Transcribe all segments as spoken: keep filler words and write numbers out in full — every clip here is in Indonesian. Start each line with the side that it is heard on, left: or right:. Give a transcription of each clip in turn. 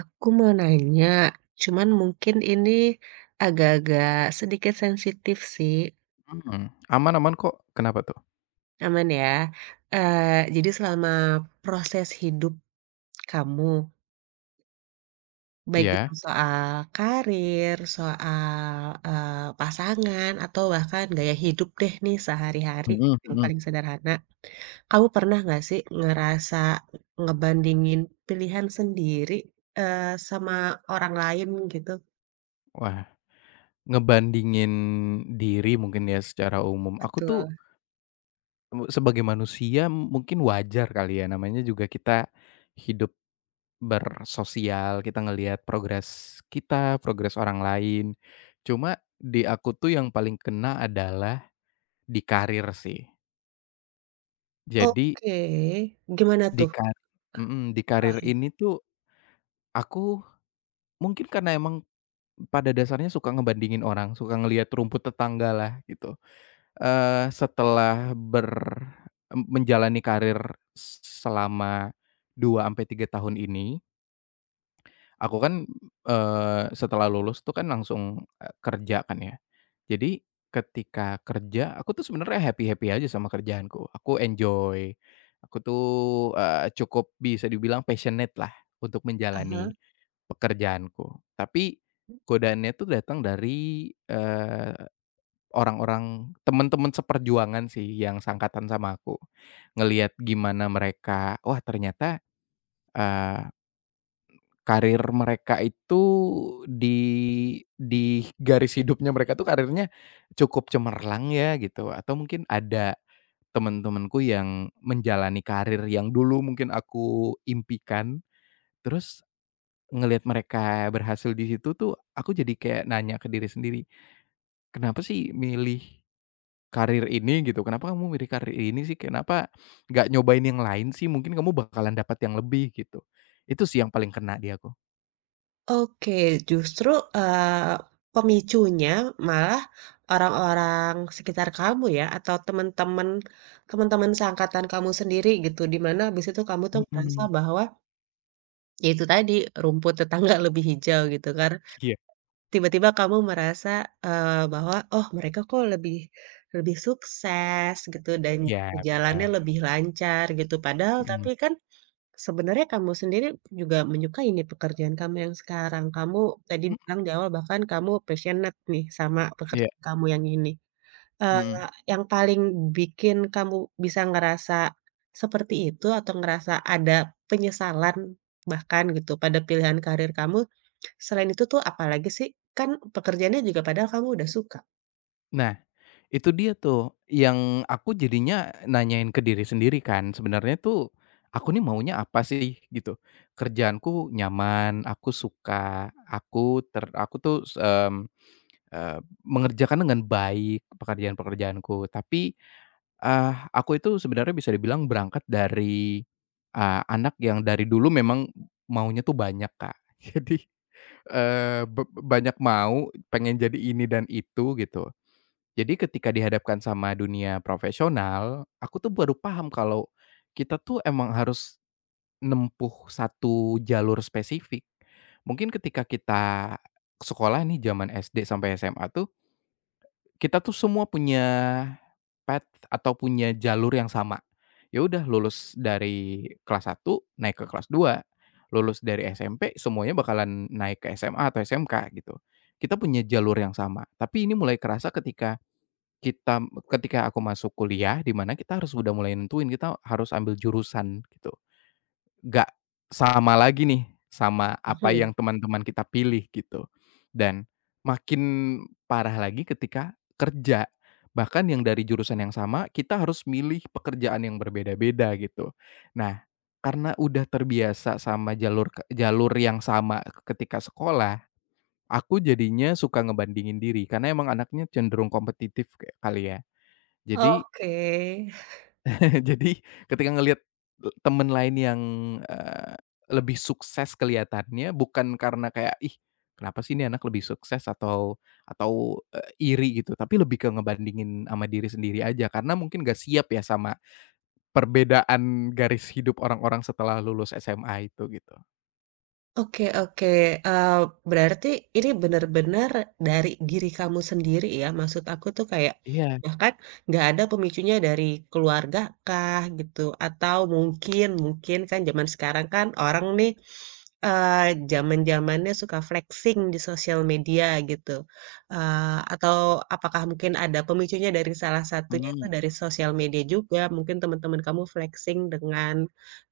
right: Aku mau nanya, cuman mungkin ini agak-agak sedikit sensitif sih,
left: Mhm, aman aman kok. Kenapa tuh?
right: aman ya? Eee, jadi selama proses hidup kamu, baik itu
left: Iya?
right: soal karir, soal, eee, pasangan, atau bahkan gaya hidup deh nih sehari-hari
left: Mhm
right: yang
left: mhm.
right: paling sederhana, kamu pernah nggak sih ngerasa ngebandingin pilihan sendiri, eee, sama orang lain gitu?
left: Wah, ngebandingin diri mungkin ya secara umum. Aku tuh,
right: Betul.
left: eee, sebagai manusia mungkin wajar kali ya, namanya juga kita hidup bersosial, kita ngelihat progres kita, progres orang lain. Cuma di aku tuh yang paling kena adalah di karir sih. Jadi
right: Oke, gimana
left: di
right: tuh?
left: kar mhm, di karir ini tuh aku mungkin karena emang pada dasarnya suka ngebandingin orang, suka ngelihat rumput tetangga lah gitu. Eee, setelah ber m menjalani karir selama dua sampai tiga tahun ini, aku kan, eee, setelah lulus tuh kan langsung, eee, kerja kan ya. Jadi, ketika kerja, aku tuh sebenarnya happy-happy aja sama kerjaanku. Aku enjoy, aku tuh, eee, cukup bisa dibilang passionate lah untuk
right: Ah.
left: menjalani pekerjaanku. Tapi, godaannya tuh datang dari, eee, orang-orang teman-teman seperjuangan sih yang sangkatan sama aku. Ngelihat gimana mereka, wah ternyata, karir mereka itu di di garis hidupnya mereka tuh karirnya cukup cemerlang ya gitu, atau mungkin ada teman-temanku yang menjalani karir yang dulu mungkin aku impikan, terus ngelihat mereka berhasil di situ tuh aku jadi kayak nanya ke diri sendiri, "Kenapa sih milih karir ini?" Gitu, "Kenapa kamu milih karir ini sih? Kenapa nggak nyobain yang lain sih? Mungkin kamu bakalan dapat yang lebih," gitu. Itu sih yang paling kena di aku.
right: Oke, justru, eee, pemicunya malah orang-orang sekitar kamu ya atau teman-teman teman-teman seangkatan kamu sendiri gitu, di mana habis itu kamu tuh merasa
left: Mhm.
right: bahwa, ya itu tadi, rumput tetangga lebih hijau gitu kan.
left: Iya.
right: Tiba-tiba kamu merasa, eee, bahwa, "Oh, mereka kok lebih lebih sukses," gitu, "dan
left: Iya
right: jalannya
left: benar,
right: lebih lancar," gitu. Padahal
left: mhm,
right: tapi kan sebenarnya kamu sendiri juga menyukai nih pekerjaan kamu yang sekarang. Kamu tadi
left: mhm,
right: bilang di awal bahkan kamu passionate nih sama
left: iya,
right: pekerjaan kamu yang ini.
left: mhm.
right: Eee, yang paling bikin kamu bisa ngerasa seperti itu atau ngerasa ada penyesalan bahkan gitu pada pilihan karir kamu, selain itu tuh apalagi sih? Kan pekerjaannya juga padahal kamu udah suka.
left: Nah, itu dia tuh yang aku jadinya nanyain ke diri sendiri kan, sebenarnya tuh aku nih maunya apa sih gitu. Kerjaanku nyaman, aku suka, aku ter aku tuh, mmm, eee, mengerjakan dengan baik pekerjaan-pekerjaanku, tapi, eee, aku itu sebenarnya bisa dibilang berangkat dari, eee, anak yang dari dulu memang maunya tuh banyak Kak, jadi Eee, be banyak mau, pengen jadi ini dan itu gitu. Jadi ketika dihadapkan sama dunia profesional, aku tuh baru paham kalau kita tuh emang harus nempuh satu jalur spesifik. Mungkin ketika kita sekolah nih zaman S D sampai S M A tuh, kita tuh semua punya path atau punya jalur yang sama. Ya udah lulus dari kelas satu naik ke kelas dua, lulus dari S M P semuanya bakalan naik ke S M A atau S M K gitu. Kita punya jalur yang sama, tapi ini mulai kerasa ketika kita ketika aku masuk kuliah di mana kita harus udah mulai nentuin kita harus ambil jurusan gitu. Nggak sama lagi nih, sama apa
right: Mhm.
left: yang teman-teman kita pilih gitu. Dan makin parah lagi ketika kerja, bahkan yang dari jurusan yang sama kita harus milih pekerjaan yang berbeda-beda gitu. Nah, karena udah terbiasa sama jalur ke jalur yang sama ketika sekolah, aku jadinya suka ngebandingin diri karena emang anaknya cenderung kompetitif kayak kali ya. Jadi
right: Oke.
left: Jadi ketika ngelihat e temen lain yang, eee, lebih sukses kelihatannya bukan karena kayak, "Ih, kenapa sih ini anak lebih sukses?" Atau atau, eee, iri gitu, tapi lebih ke ngebandingin sama diri sendiri aja karena mungkin gak siap ya sama perbedaan garis hidup orang-orang setelah lulus S M A itu gitu.
right: Oke oke, eee, berarti ini benar-benar dari diri kamu sendiri ya? Maksud aku tuh kayak,
left: Iya,
right: bahkan nggak ada pemicunya dari keluarga kah gitu? Atau mungkin mungkin kan zaman sekarang kan orang nih, eee, zaman-zamannya suka flexing di sosial media gitu, eee, atau apakah mungkin ada pemicunya dari salah satunya itu
left: mhm,
right: dari sosial media juga? Mungkin teman-teman kamu flexing dengan,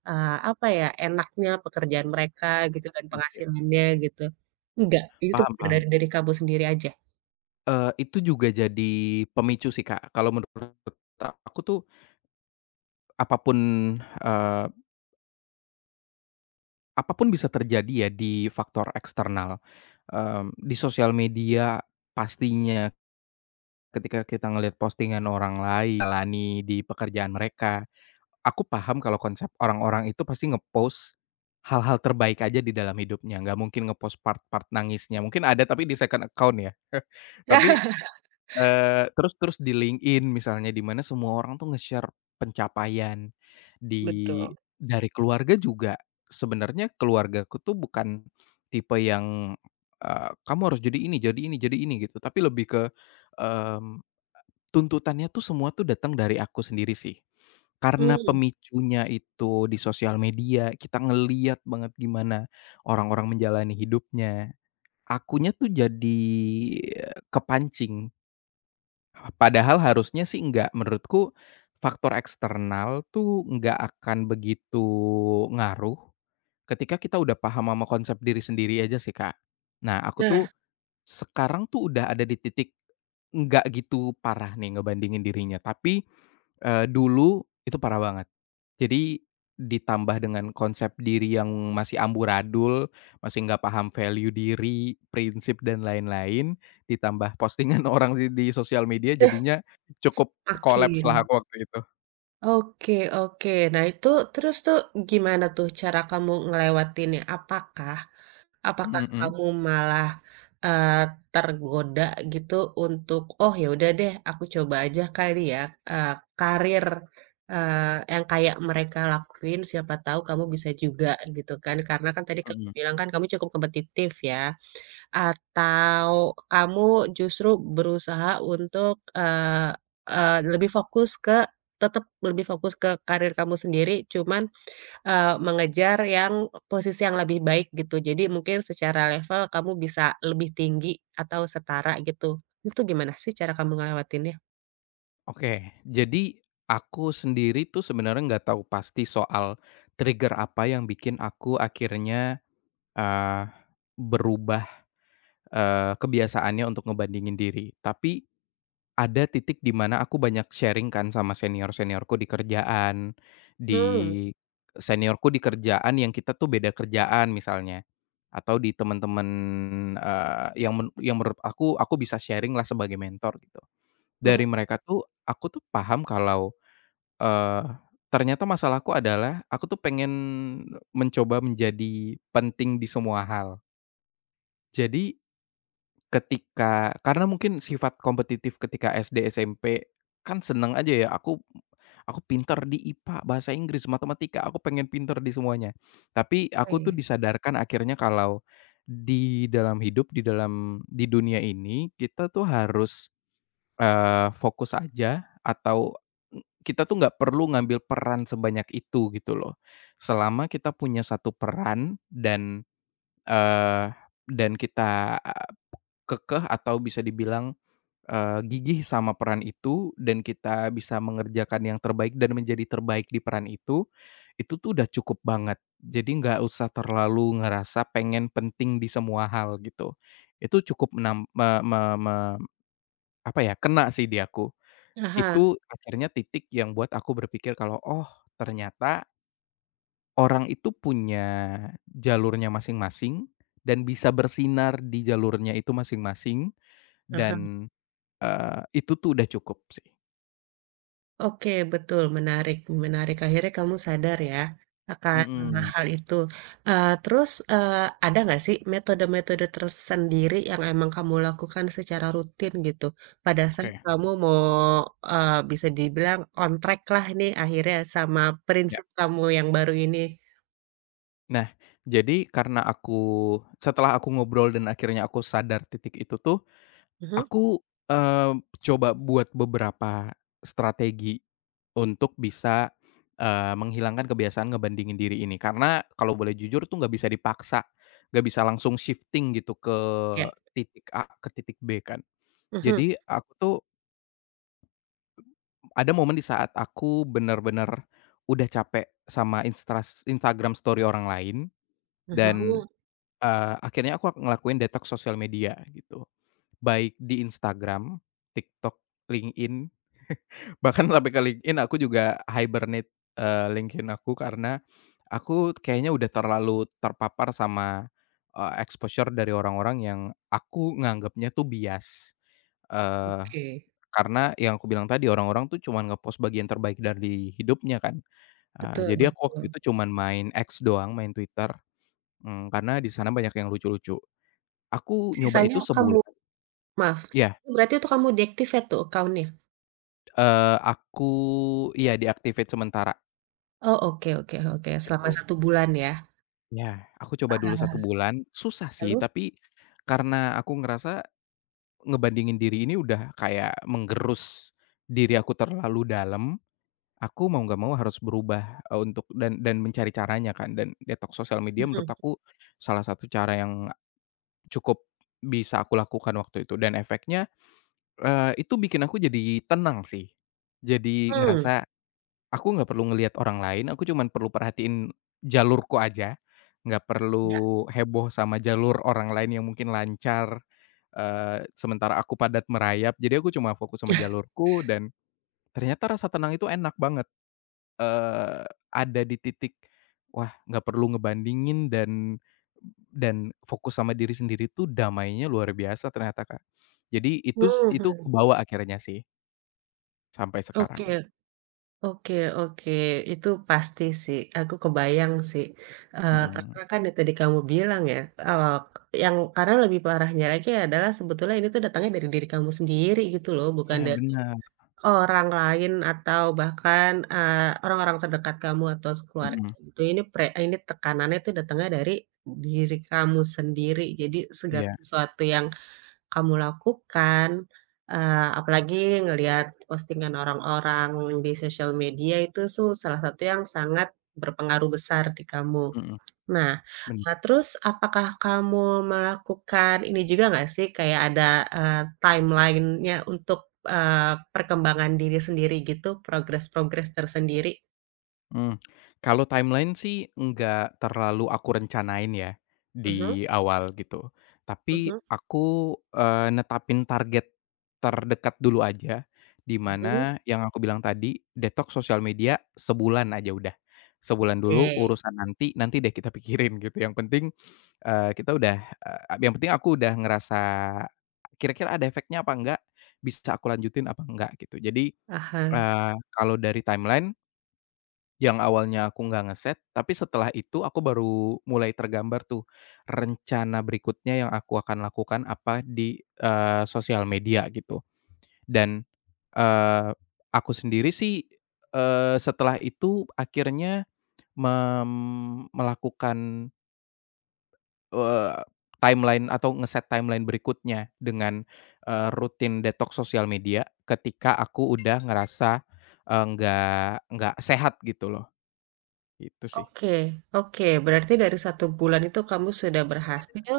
right: Eee, apa ya, enaknya pekerjaan mereka gitu dan
left: iya,
right: penghasilannya gitu. Enggak, itu tuh
left: paham paham.
right: dari dari kamu sendiri aja.
left: Eee, itu juga jadi pemicu sih Kak, kalau menurut aku tuh apapun, eh, apapun bisa terjadi ya di faktor eksternal, mmm, di sosial media pastinya ketika kita ngelihat postingan orang lain jalani di pekerjaan mereka. Aku paham kalau konsep orang-orang itu pasti ngepost hal-hal terbaik aja di dalam hidupnya, nggak mungkin ngepost part-part nangisnya. Mungkin ada tapi di second account ya. Tapi Eee, terus terus di LinkedIn misalnya di mana semua orang tuh nge-share pencapaian di
right: Betul.
left: dari keluarga juga. Sebenarnya keluargaku tuh bukan tipe yang, eee, "Kamu harus jadi ini jadi ini jadi ini," gitu, tapi lebih ke, mmm, tuntutannya tuh semua tuh datang dari aku sendiri sih. Karena
right: Mmm,
left: pemicunya itu di sosial media, kita ngelihat banget gimana orang-orang menjalani hidupnya, akunya tuh jadi, eee, kepancing. Padahal harusnya sih enggak, menurutku faktor eksternal tuh nggak akan begitu ngaruh ketika kita udah paham sama konsep diri sendiri aja sih, Kak. Nah, aku tuh
right: nah,
left: sekarang tuh udah ada di titik nggak gitu parah nih ngebandingin dirinya, tapi Eee, dulu itu parah banget. Jadi ditambah dengan konsep diri yang masih amburadul, masih nggak paham value diri, prinsip dan lain-lain, ditambah postingan orang di di sosial media jadinya cukup collapse lah
right: makin.
left: aku waktu itu.
right: Oke oke. Nah itu terus tuh gimana tuh cara kamu ngelewatinnya? Apakah apakah
left: Mhm
right: kamu malah, eee, tergoda gitu untuk, "Oh ya udah deh aku coba aja kali ya," eee, karir, eee, yang kayak mereka lakuin siapa tahu kamu bisa juga gitu kan. Karena kan tadi kamu
left: mhm.
right: bilang kan kamu cukup kompetitif ya, atau kamu justru berusaha untuk, eee eee, lebih fokus ke tetap lebih fokus ke karir kamu sendiri cuman, Eee, mengejar yang posisi yang lebih baik gitu. Jadi mungkin secara level kamu bisa lebih tinggi atau setara gitu. Itu gimana sih cara kamu ngelewatinnya?
left: Oke, jadi aku sendiri tuh sebenarnya nggak tahu pasti soal trigger apa yang bikin aku akhirnya, eee, berubah, eee, kebiasaannya untuk ngebandingin diri. Tapi ada titik di mana aku banyak sharing kan sama senior-seniorku di kerjaan, di
right: Mmm,
left: seniorku di kerjaan yang kita tuh beda kerjaan misalnya, atau di teman-teman, eee, yang men yang menurut aku, aku bisa sharing lah sebagai mentor gitu.
right: mhm,
left: Dari mereka tuh, aku tuh paham kalau, eee, ternyata masalahku adalah aku tuh pengen mencoba menjadi penting di semua hal. Jadi Ketika karena mungkin sifat kompetitif ketika S D, S M P kan seneng aja ya, aku aku pinter di I P A, bahasa Inggris, matematika, aku pengen pinter di semuanya. Tapi aku tuh
right: oke.
left: disadarkan akhirnya kalau di dalam hidup, di dalam di dunia ini kita tuh harus, eee, fokus aja atau kita tuh nggak perlu ngambil peran sebanyak itu gitu loh. Selama kita punya satu peran dan, eee, dan kita kekeh atau bisa dibilang, eee, gigih sama peran itu dan kita bisa mengerjakan yang terbaik dan menjadi terbaik di peran itu, itu tuh udah cukup banget. Jadi nggak usah terlalu ngerasa pengen penting di semua hal gitu. Itu cukup menam me me me apa ya, kena sih di aku.
right: Ah hah,
left: Itu akhirnya titik yang buat aku berpikir kalau, "Oh ternyata orang itu punya jalurnya masing-masing dan bisa bersinar di jalurnya itu masing-masing,"
right: ah.
left: dan Eee, itu tuh udah cukup sih.
right: Oke, betul, menarik menarik. Akhirnya kamu sadar ya akan
left: Mhm,
right: hal itu. Eee, terus, eee, ada nggak sih metode-metode tersendiri yang emang kamu lakukan secara rutin gitu, pada
left: oke.
right: saat kamu mau, eee, bisa dibilang on track lah nih akhirnya sama
left: Ya.
right: prinsip kamu yang baru ini?
left: Nah, jadi karena aku setelah aku ngobrol dan akhirnya aku sadar titik itu tuh,
right: Mhm,
left: aku, eee, coba buat beberapa strategi untuk bisa, eee, menghilangkan kebiasaan ngebandingin diri ini. Karena kalau boleh jujur tuh nggak bisa dipaksa, nggak bisa langsung shifting gitu ke
right: ya?
left: titik A ke titik B kan.
right: Mhm,
left: Jadi aku tuh ada momen di saat aku bener-bener udah capek sama instras Instagram story orang lain dan,
right: mhm,
left: eee, akhirnya aku ngelakuin detox sosial media gitu. Baik di Instagram, TikTok, LinkedIn, bahkan sampai ke LinkedIn aku juga hibernate, eee, LinkedIn aku karena aku kayaknya udah terlalu terpapar sama, eee, exposure dari orang-orang yang aku nganggapnya tuh bias, eh,
right: oke.
left: karena yang aku bilang tadi orang-orang tuh cuman nge-post bagian terbaik dari hidupnya kan, eee,
right: Betul
left: jadi aku waktu
right: betul.
left: itu cuman main X doang, main Twitter, mmm, karena di sana banyak yang lucu-lucu. Aku nyoba itu
right: Sisanya kamu,
left: sebulan
right: maaf,
left: iya,
right: berarti itu kamu deactivate tuh account.
left: eee, aku iya di sementara
right: Oh, oke oke oke, selama
left: gitu.
right: satu bulan ya?
left: Iya, aku coba dulu satu
right: Eee,
left: bulan, susah sih
right: lalu?
left: tapi karena aku ngerasa ngebandingin diri ini udah kayak menggerus diri aku terlalu dalam. Aku mau nggak mau harus berubah, eee, untuk dan dan mencari caranya kan dan detox sosial media menurut
right: Mhm,
left: aku salah satu cara yang cukup bisa aku lakukan waktu itu dan efeknya, eee, itu bikin aku jadi tenang sih. Jadi
right: mmm,
left: ngerasa aku nggak perlu ngelihat orang lain, aku cuman perlu perhatiin jalurku aja, nggak
right: iya.
left: perlu heboh sama jalur orang lain yang mungkin lancar, eee, sementara aku padat merayap. Jadi aku cuma fokus sama jalurku dan ternyata rasa tenang itu enak banget. Eee, ada di titik, wah nggak perlu ngebandingin dan dan fokus sama diri sendiri tuh damainya luar biasa ternyata, Kak. Jadi itu s itu
right: Mhm,
left: kebawa akhirnya sih sampai sekarang,
right: oke oke oke, itu pasti sih, aku kebayang sih, eee, mhm.
left: mhm.
right: Karena kan yang tadi kamu bilang ya, eee, yang karena lebih parahnya lagi adalah sebetulnya ini tuh datangnya dari diri kamu sendiri gitu loh, bukan
left: Iya
right: dari
left: bener,
right: orang lain atau bahkan, eee, orang-orang terdekat kamu atau sekeluarga
left: mhm,
right: gitu, ini pre ini tekanannya itu datangnya dari diri kamu sendiri. Jadi segala
left: iya,
right: sesuatu yang kamu lakukan, eee, apalagi ngelihat postingan orang-orang di sosial media itu su salah satu yang sangat berpengaruh besar di kamu.
left: mhm,
right: Nah,
left: bener.
right: eee, terus apakah kamu melakukan ini juga nggak sih, kayak ada, eee, timeline-nya untuk, eee, perkembangan diri sendiri gitu, progres-progres tersendiri?
left: Mmm, kalau timeline sih enggak terlalu aku rencanain ya,
right: Mhm
left: di awal gitu. Tapi
right: mhm
left: aku, eee, netapin target terdekat dulu aja, di
right: mhm.
left: mana yang aku bilang tadi, detoks sosial media sebulan aja udah. Sebulan dulu,
right: Oke,
left: urusan nanti, nanti deh kita pikirin gitu. Yang penting, eee, kita udah, eee, yang penting aku udah ngerasa kira-kira ada efeknya apa enggak, bisa aku lanjutin apa enggak gitu. Jadi,
right: aha.
left: eee, kalau dari timeline yang awalnya aku nggak ngeset, tapi setelah itu aku baru mulai tergambar tuh, rencana berikutnya yang aku akan lakukan apa di, eee, sosial media gitu. Dan, eee, aku sendiri sih, eee, setelah itu akhirnya mem melakukan, eee, timeline atau ngeset timeline berikutnya dengan, eee, rutin detox sosial media ketika aku udah ngerasa, eee, nggak nggak sehat gitu loh, itu sih.
right: Oke oke, berarti dari satu bulan itu kamu sudah berhasil,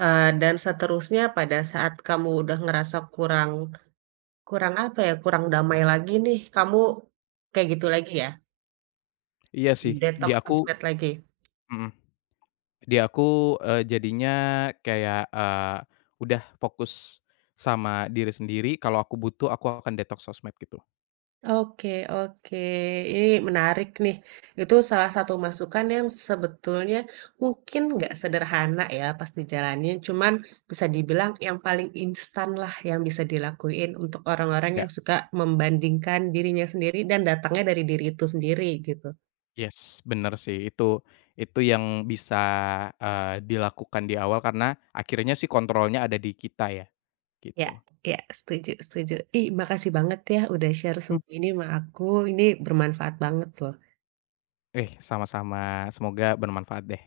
right: eee, dan seterusnya pada saat kamu udah ngerasa kurang kurang apa ya, kurang damai lagi nih, kamu kayak gitu lagi ya?
left: Iya sih, di
right: Detoks
left: aku
right: sosmed lagi?
left: mhm, di aku, eee, jadinya kayak, eee, udah fokus sama diri sendiri, kalau aku butuh aku akan detoks sosmed gitu.
right: Oke oke, ini menarik nih. Itu salah satu masukan yang sebetulnya mungkin nggak sederhana ya pas dijalanin, cuman bisa dibilang yang paling instan lah yang bisa dilakuin untuk orang-orang
left: Ya,
right: yang suka membandingkan dirinya sendiri dan datangnya dari diri itu sendiri gitu.
left: yes, bener sih itu itu yang bisa, eee, dilakukan di awal karena akhirnya sih kontrolnya ada di kita ya,
right: Ya
left: gitu.
right: ya, setuju setuju. Ih, makasih banget ya udah share
left: Mmm.
right: semua ini sama aku, ini bermanfaat banget loh.
left: Eh, sama-sama, semoga bermanfaat deh.